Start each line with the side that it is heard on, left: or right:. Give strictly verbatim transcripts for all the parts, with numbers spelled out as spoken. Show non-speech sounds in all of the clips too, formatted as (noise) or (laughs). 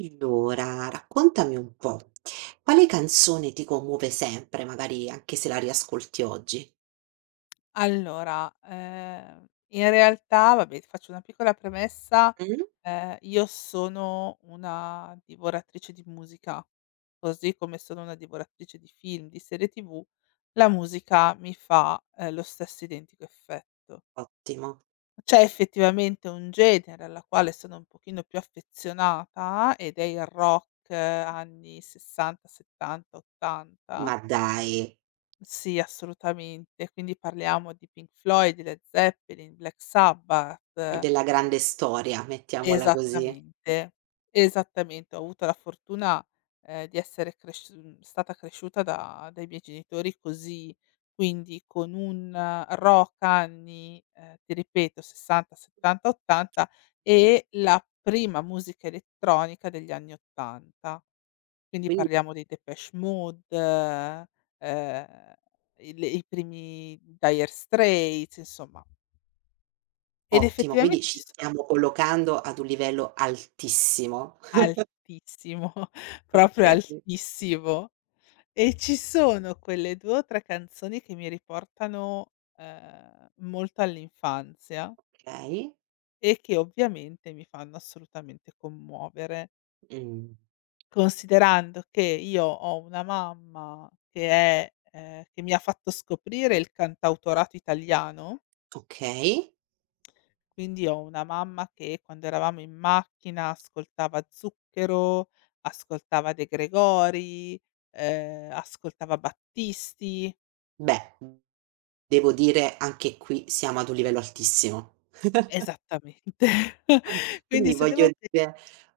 right: Allora, raccontami un po', quale canzone ti commuove sempre, magari anche se la riascolti oggi?
left: Allora, ehm, in realtà vabbè, ti faccio una piccola premessa,
right: Mh.
left: ehm, io sono una divoratrice di musica, così come sono una divoratrice di film, di serie T V, la musica mi fa, ehm, lo stesso identico effetto.
right: Ottimo,
left: C'è effettivamente un genere alla quale sono un pochino più affezionata ed è il rock eh, anni sessanta, settanta, ottanta.
right: ma dai,
left: Sì, assolutamente. Quindi parliamo di Pink Floyd, di Led Zeppelin, Black Sabbath.
right: della grande storia, mettiamola così.
left: Esattamente, esattamente. Ho avuto la fortuna, ehm, di essere cresciu mhmm, stata cresciuta da dai miei genitori, così, quindi con un eh, rock anni, ehm, ti ripeto, sessanta, settanta, ottanta,
right: Mh.
left: e la prima musica elettronica degli anni 'ottanta. Quindi
right: Quindi
left: parliamo dei Depeche Mode, ehm, il i primi Dire Straits, insomma. Ed
right: ottimo, quindi
left: effettivamente
right: ci
left: ci
right: Esatto.
left: so
right: stiamo collocando ad un livello altissimo.
left: altissimo, (laughs) proprio
right: Okay,
left: altissimo. E ci sono quelle due o tre canzoni che mi riportano, ehm, molto all'infanzia,
right: okay,
left: e che ovviamente mi fanno assolutamente commuovere.
right: mhmm,
left: Considerando che io ho una mamma che è ehm, che mi ha fatto scoprire il cantautorato italiano,
right: okay.
left: quindi ho una mamma che, quando eravamo in macchina, ascoltava Zucchero, ascoltava De Gregori, ehm, ascoltava Battisti.
right: Beh, devo dire anche qui siamo ad un livello altissimo.
left: Esattamente.
right: Vabbè,
left: (laughs) Quindi
right: quindi
left: se
right: voglio
left: devo pe
right: dire,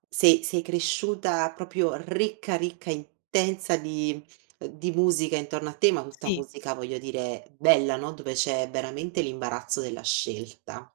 right: sei sei cresciuta proprio ricca, ricca, intensa di uhm, di musica intorno a te, ma tutta
left: Sì.
right: musica voglio dire bella, no, dove c'è veramente l'imbarazzo della scelta.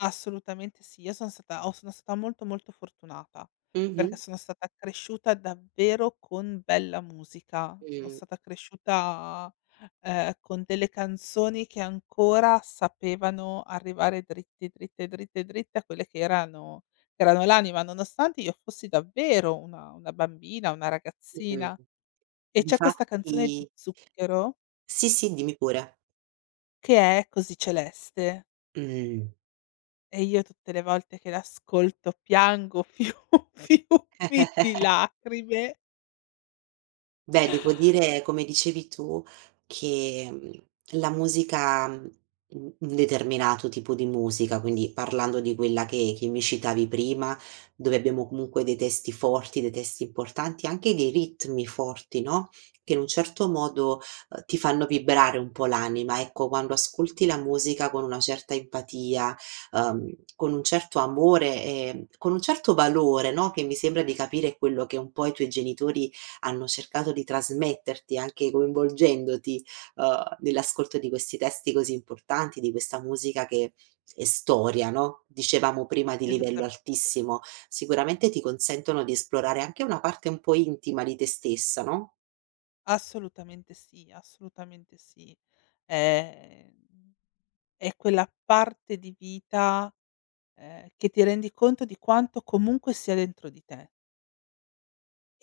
left: Assolutamente sì, io son stata o sono stata molto, molto fortunata,
right: Mh-mh.
left: perché sono stata cresciuta davvero con bella musica. Sono
right: Mh,
left: stata cresciuta, ehm, con delle canzoni che ancora sapevano arrivare dritte, dritte, dritte, dritte a quelle che erano, che erano l'anima, nonostante io fossi davvero una una bambina, una
right: mh.
left: ragazzina. E c'è questa canzone di
right: Difatti
left: Zucchero
right: sì, sì, dimmi pure.
left: che è "Così celeste".
right: Mh.
left: E io, tutte le volte che l'ascolto, piango fiu (laughs) fiumi di lacrime.
right: Beh, devo dire, come dicevi tu, che, mhmm, la musica mhmm, un determinato tipo di musica, quindi parlando di quella che che mi citavi prima, dove abbiamo comunque dei testi forti, dei testi importanti, anche dei ritmi forti, no, che in un certo modo, uhm, ti fanno vibrare un po' l'anima. Ecco, quando ascolti la musica con una certa empatia, uhm, con un certo amore, ehm, con un certo valore, no, che mi sembra di capire è quello che un po' i tuoi genitori hanno cercato di trasmetterti, anche coinvolgendoti, uhm, nell'ascolto di questi testi così importanti, di questa musica che è storia, no, dicevamo prima di livello
left: Esattamente,
right: altissimo. Sicuramente ti consentono di esplorare anche una parte un po' intima di te stessa, no?
left: assolutamente sì, assolutamente sì. Ehm, è quella parte di vita, ehm, che ti rendi conto di quanto comunque sia dentro di te,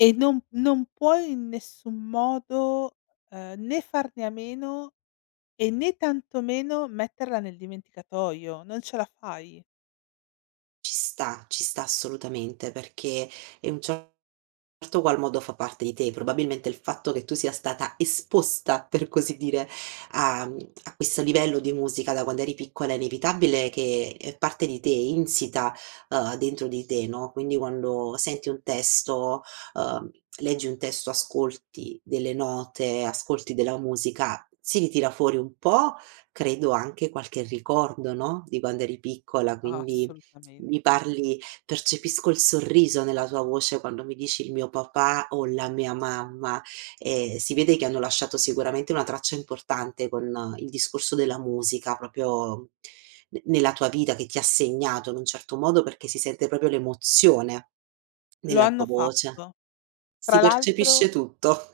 left: e non non puoi in nessun modo, ehm, né farne a meno, e né tantomeno metterla nel dimenticatoio. Non ce la fai.
right: Ci sta, ci sta assolutamente, perché è un cer certo qual modo fa parte di te. Probabilmente il fatto che tu sia stata esposta, per così dire, a mhmm, a questo livello di musica da quando eri piccola è inevitabile che è parte di te, insita, uhm, dentro di te, no, quindi quando senti un testo, uhm, leggi un testo, ascolti delle note, ascolti della musica, si ritira fuori un po', credo anche qualche ricordo, no, di quando eri piccola, quindi mi
left: Assolutamente.
right: parli Percepisco il sorriso nella tua voce quando mi dici: "Il mio papà" o "la mia mamma", ehm, si vede che hanno lasciato sicuramente una traccia importante con eh, il discorso della musica, proprio ne nella tua vita, che ti ha segnato in un certo modo, perché si sente proprio l'emozione
left: Lo
right: nella tua
left: hanno
right: voce.
left: fatto.
right: Si
left: Tra l'altro
right: percepisce tutto.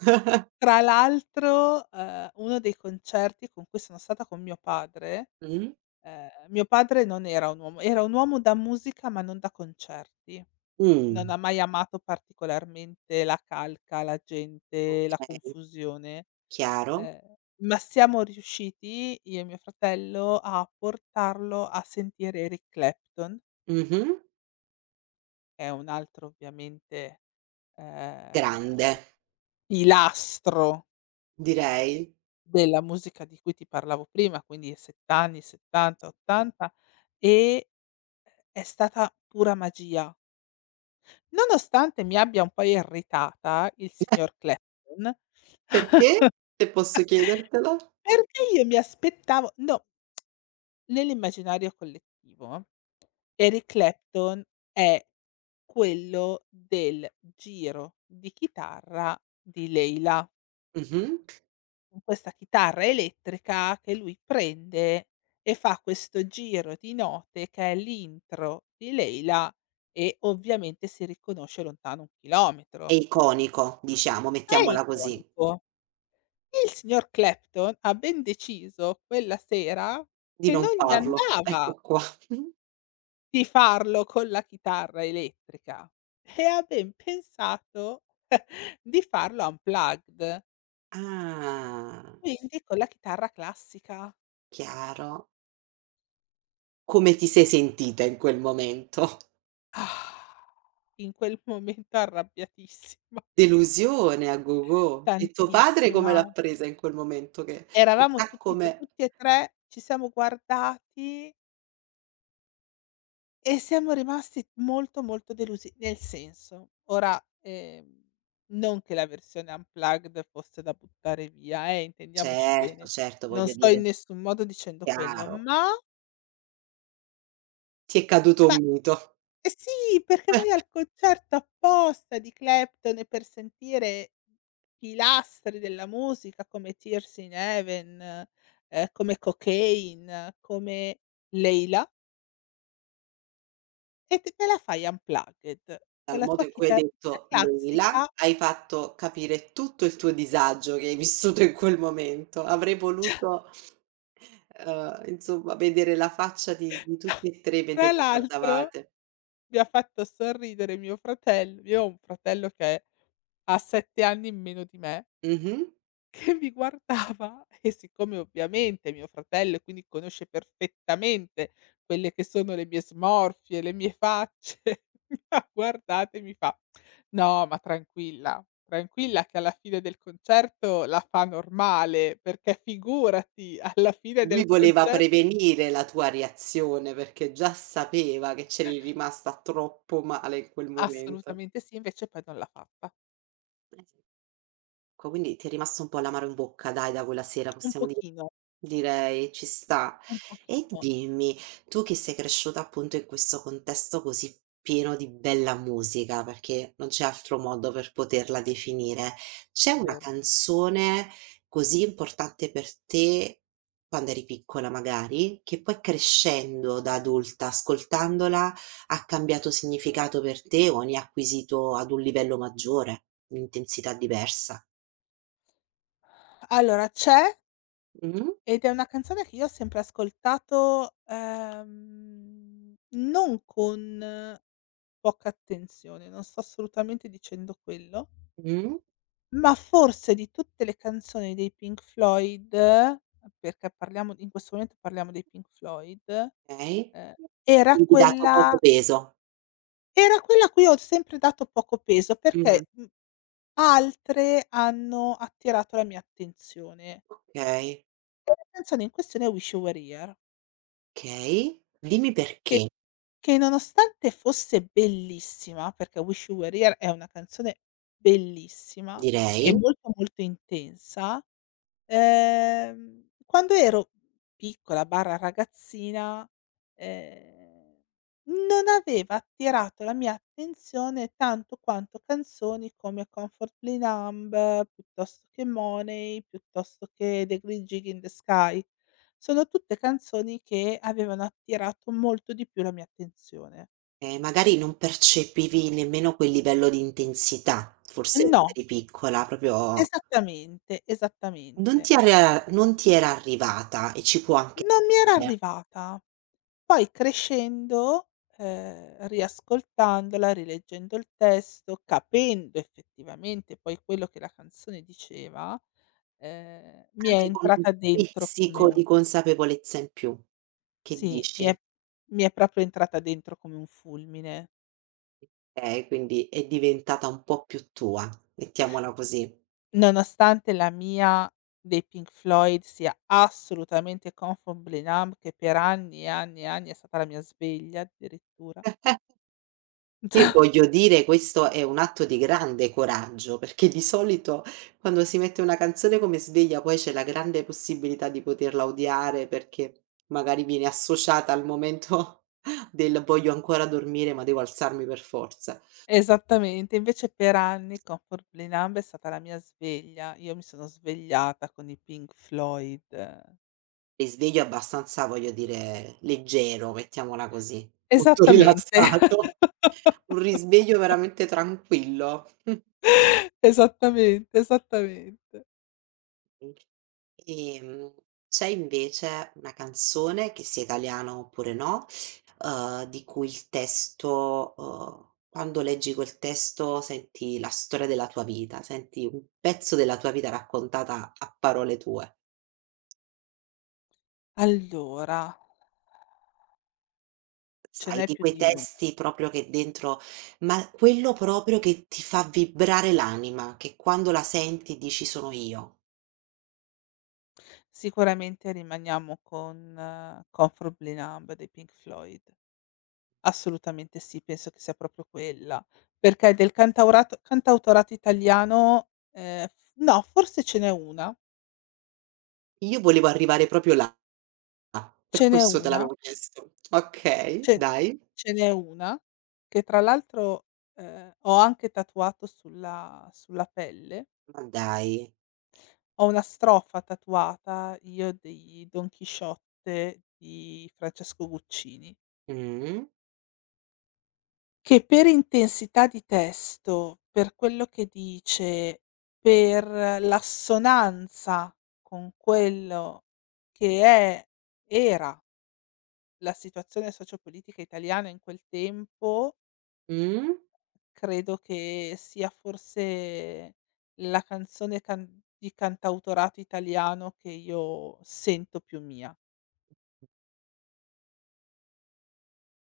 left: tra l'altro, ehm, uno dei concerti con cui sono stata con mio padre,
right: (laughs) Mh.
left: ehm, mio padre non era un uomo, era un uomo da musica, ma non da concerti. Non
right: Mh,
left: ha mai amato particolarmente la calca, la gente, la
right: okay,
left: confusione,
right: chiaro.
left: ehm, ma siamo riusciti, io e mio fratello, a portarlo a sentire Eric Clapton,
right: Mh-mh.
left: che è un altro, ovviamente,
right: Grande,
left: ehm, pilastro
right: direi.
left: della musica di cui ti parlavo prima, quindi sett anni settanta, ottanta, e è stata pura magia. Nonostante mi abbia un po' irritata il signor Clapton,
right: Perché, se posso chiedertelo?
left: perché io mi aspettavo, no, nell'immaginario collettivo Eric Clapton è quello del giro di chitarra di Leila.
right: Mh-mh.
left: Con questa chitarra elettrica che lui prende e fa questo giro di note che è l'intro di Leila, e ovviamente si riconosce lontano un
right: È
left: chilometro.
right: iconico, diciamo,
left: È
right: mettiamola così,
left: iconico. Il signor Clapton ha ben deciso, quella sera,
right: di
left: che
right: non
left: non gli
right: farlo. Ecco
left: andava
right: qua.
left: di farlo con la chitarra elettrica, e ha ben pensato (laughs) di farlo unplugged,
right: Ah,
left: quindi con la chitarra classica.
right: chiaro. Come ti sei sentita in quel momento?
left: Ah! In quel momento arrabbiatissima,
right: Delusione a go-go. E tuo padre come l'ha
left: tantissima.
right: presa in quel momento che
left: Eravamo
right: chissà
left: tutti t
right: come
left: tutti e tre, ci siamo guardati, e siamo rimasti molto, molto delusi. Nel senso, ora, ehm, non che la versione unplugged fosse da buttare via, eh, intendiamoci
right: certo,
left: bene.
right: certo,
left: Non
right: voglio
left: sto
right: dire,
left: in nessun modo dicendo quello.
right: chiaro.
left: ma
right: Ti è caduto un
left: ma
right: mito,
left: Eh sì, perché vai al concerto apposta di Clapton, e per sentire pilastri della musica come Tears in Heaven, ehm, come Cocaine, come Layla, e te te la fai unplugged con
right: dal
left: la
right: modo
left: tua
right: in cui hai
left: chitarrina
right: detto Leila,
left: classica.
right: hai fatto capire tutto il tuo disagio che hai vissuto in quel momento. Avrei
left: (laughs)
right: voluto Uhm, insomma vedere la faccia di di tutti e tre mentre
left: Tra
right: vi
left: l'altro,
right: guardavate.
left: mi ha fatto sorridere mio fratello. Io ho un fratello che ha sette anni in meno di me,
right: Mh-mh.
left: che mi guardava, e siccome ovviamente è mio fratello, e quindi conosce perfettamente quelle che sono le mie smorfie, le mie facce, (laughs) mi ha guardata e mi fa: "No, ma tranquilla, tranquilla, che alla fine del concerto la fa normale, perché figurati, alla fine
right: Lui
left: del
right: voleva
left: concerto".
right: prevenire la tua reazione perché già sapeva che c'eri rimasta troppo male in quel momento.
left: Assolutamente sì, invece poi non l'ha fatta.
right: Co quindi ti è rimasto un po' l'amaro in bocca dai, da quella sera
left: Un
right: possiamo dire
left: pochino,
right: direi, ci sta.
left: un
right: E
left: pochino,
right: dimmi, tu che sei cresciuta appunto in questo contesto così pieno di bella musica, perché non c'è altro modo per poterla definire, c'è una
left: vero.
right: canzone così importante per te, quando eri piccola magari, che poi crescendo da adulta, ascoltandola, ha cambiato significato per te o ne hai acquisito ad un livello maggiore, un'intensità diversa?
left: Allora, c'è
right: Mh,
left: ed è una canzone che io ho sempre ascoltato, ehm, non con poca attenzione, non sto assolutamente dicendo quello,
right: mh,
left: ma forse di tutte le canzoni dei Pink Floyd, perché parliamo in questo momento parliamo dei Pink Floyd,
right: okay.
left: ehm, era
right: Quindi dato poco
left: quella
right: peso.
left: era quella a cui ho sempre dato poco peso,
right: Mh,
left: perché, mhmm, altre hanno attirato la mia attenzione.
right: okay,
left: E la canzone in questione è "Wish You Were Here",
right: okay. Dimmi
left: che
right: perché,
left: Che nonostante fosse bellissima, perché "Wish You Were Here" è una canzone bellissima e
right: direi.
left: molto, molto intensa. Ehm, quando ero piccola barra ragazzina, ehm, non aveva attirato la mia attenzione tanto quanto canzoni come "Comfortably Numb", piuttosto che "Money", piuttosto che "The Green Gig in the Sky". Sono tutte canzoni che avevano attirato molto di più la mia attenzione.
right: Ehm, magari non percepivi nemmeno quel livello di intensità, forse
left: No,
right: eri piccola, proprio
left: esattamente,
right: non
left: esattamente.
right: ti era non ti era arrivata e ci può anche
left: Non mi era
right: stare,
left: arrivata. Poi crescendo, ehm, riascoltandola, rileggendo il testo, capendo effettivamente poi quello che la canzone diceva, ehm, mi è
right: anche con un
left: entrata dentro come
right: pizzico
left: un
right: di consapevolezza in più. Che
left: sì, mi
right: dici?
left: è mi è proprio entrata dentro come un fulmine.
right: Okay, quindi è diventata un po' più tua, mettiamola così.
left: Nonostante la mia, dei Pink Floyd, sia assolutamente Comfort Blenheim, che per anni e anni e anni è stata la mia sveglia, addirittura.
right: E
left: (laughs)
right: voglio dire, questo è un atto di grande coraggio, perché di solito quando si mette una canzone come sveglia, poi c'è la grande possibilità di poterla odiare, perché magari viene associata al momento (laughs) del voglio ancora dormire, ma devo alzarmi per forza.
left: Esattamente, invece per anni Comfort Blinam è stata la mia sveglia. Io mi sono svegliata con i Pink Floyd.
right: Risveglio abbastanza, voglio dire, leggero, mettiamola così, molto (laughs)
left: Esattamente.
right: rilassato.
left: (laughs)
right: Un risveglio veramente tranquillo.
left: Esattamente, esattamente.
right: Ehm, c'è invece una canzone, che sia italiana oppure no, uhm, di cui il testo uhm, quando leggi quel testo senti la storia della tua vita, senti un pezzo della tua vita raccontata a parole tue.
left: Allora, ce
right: Sai,
left: n'è
right: di
left: più
right: quei
left: di una.
right: testi proprio che dentro ma quello proprio che ti fa vibrare l'anima, che quando la senti dici: "Sono io".
left: Sicuramente rimaniamo con eh, Comfort Blinam dei Pink Floyd. Assolutamente sì, penso che sia proprio quella. Perché del cantaurato cantautorato italiano, ehm, f no, forse ce n'è una,
right: Io volevo arrivare proprio là, per
left: ce n'è
right: questo te
left: una
right: l'avevo chiesto. Okay,
left: Ce
right: dai.
left: ce n'è una che, tra l'altro, ehm, ho anche tatuato sulla sulla pelle.
right: Ma dai.
left: Ho una strofa tatuata, io, di Don Chisciotte di Francesco Guccini,
right: Mh,
left: che per intensità di testo, per quello che dice, per l'assonanza con quello che è era la situazione sociopolitica italiana in quel tempo.
right: mh.
left: Credo che sia forse la canzone can di cantautorato italiano che io sento più mia.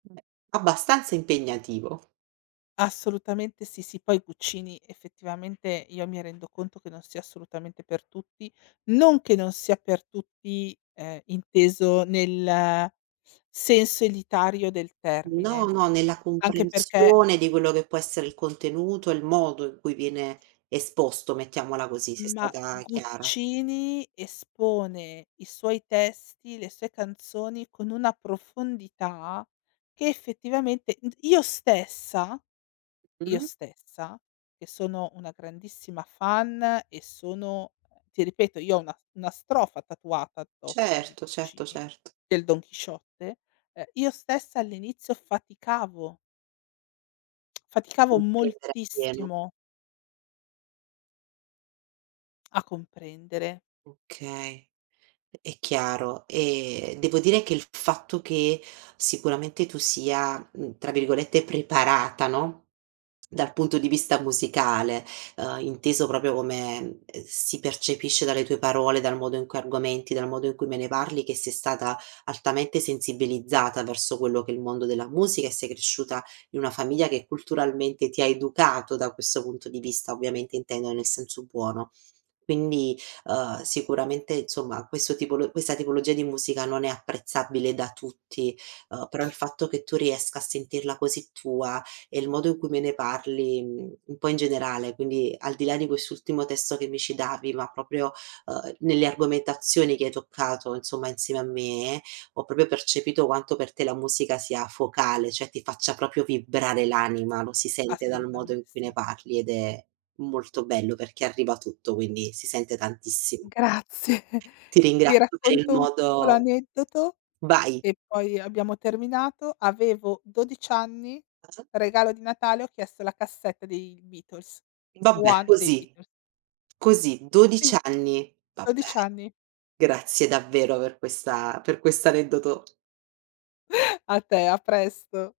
right: Beh, abbastanza impegnativo.
left: Assolutamente sì, sì, poi Guccini, effettivamente, io mi rendo conto che non sia assolutamente per tutti, non che non sia per tutti, ehm, inteso nel senso elitario del
right: No,
left: termine,
right: no, nella
left: anche perché
right: comprensione di quello che può essere il contenuto e il modo in cui viene esposto, mettiamola così, sei
left: ma
right: stata chiara.
left: Guccini espone i suoi testi, le sue canzoni, con una profondità che, effettivamente, n io stessa io
right: Mh?
left: stessa, che sono una grandissima fan, e sono ti ripeto, io ho una una strofa tatuata addosso di
right: Certo, certo,
left: Guccini,
right: certo.
left: del Don Chisciotte, ehm, io stessa all'inizio faticavo, (tsk) faticavo
right: Comprendere appieno.
left: moltissimo a comprendere,
right: Okay. È chiaro, ehm, devo dire che il fatto che sicuramente tu sia, mhmm, tra virgolette "preparata", no, dal punto di vista musicale, uhm, inteso proprio come, ehm, si percepisce dalle tue parole, dal modo in cui argomenti, dal modo in cui me ne parli, che sei stata altamente sensibilizzata verso quello che è il mondo della musica e sei cresciuta in una famiglia che culturalmente ti ha educato da questo punto di vista, ovviamente intendo nel senso buono. Quindi Uhm, sicuramente insomma questo tipolo questa tipologia di musica non è apprezzabile da tutti, uhm, però il fatto che tu riesca a sentirla così tua e il modo in cui me ne parli, mhmm, un po' in generale, quindi al di là di quest'ultimo testo che mi ci davi, ma proprio, uhm, nelle argomentazioni che hai toccato insomma insieme a me, ho proprio percepito quanto per te la musica sia focale, cioè ti faccia proprio vibrare l'anima, lo si sente dal modo
left: assolutamente
right: in cui ne
left: sì.
right: parli ed è Molto bello perché arriva tutto, quindi si sente tantissimo.
left: Grazie. (laughs)
right: Ti
left: Ti
right: ringrazio per il
left: racconto un piccolo
right: modo
left: aneddoto
right: vai.
left: e poi abbiamo terminato. Avevo dodici anni,
right: Ah-ah.
left: regalo di Natale, ho chiesto la cassetta dei Beatles.
right: Vabbè
left: One dei
right: così,
left: Beatles.
right: così, dodici
left: Sì,
right: anni. Vabbè,
left: dodici anni.
right: grazie davvero per questa per questo aneddoto
left: (laughs) A te, a presto.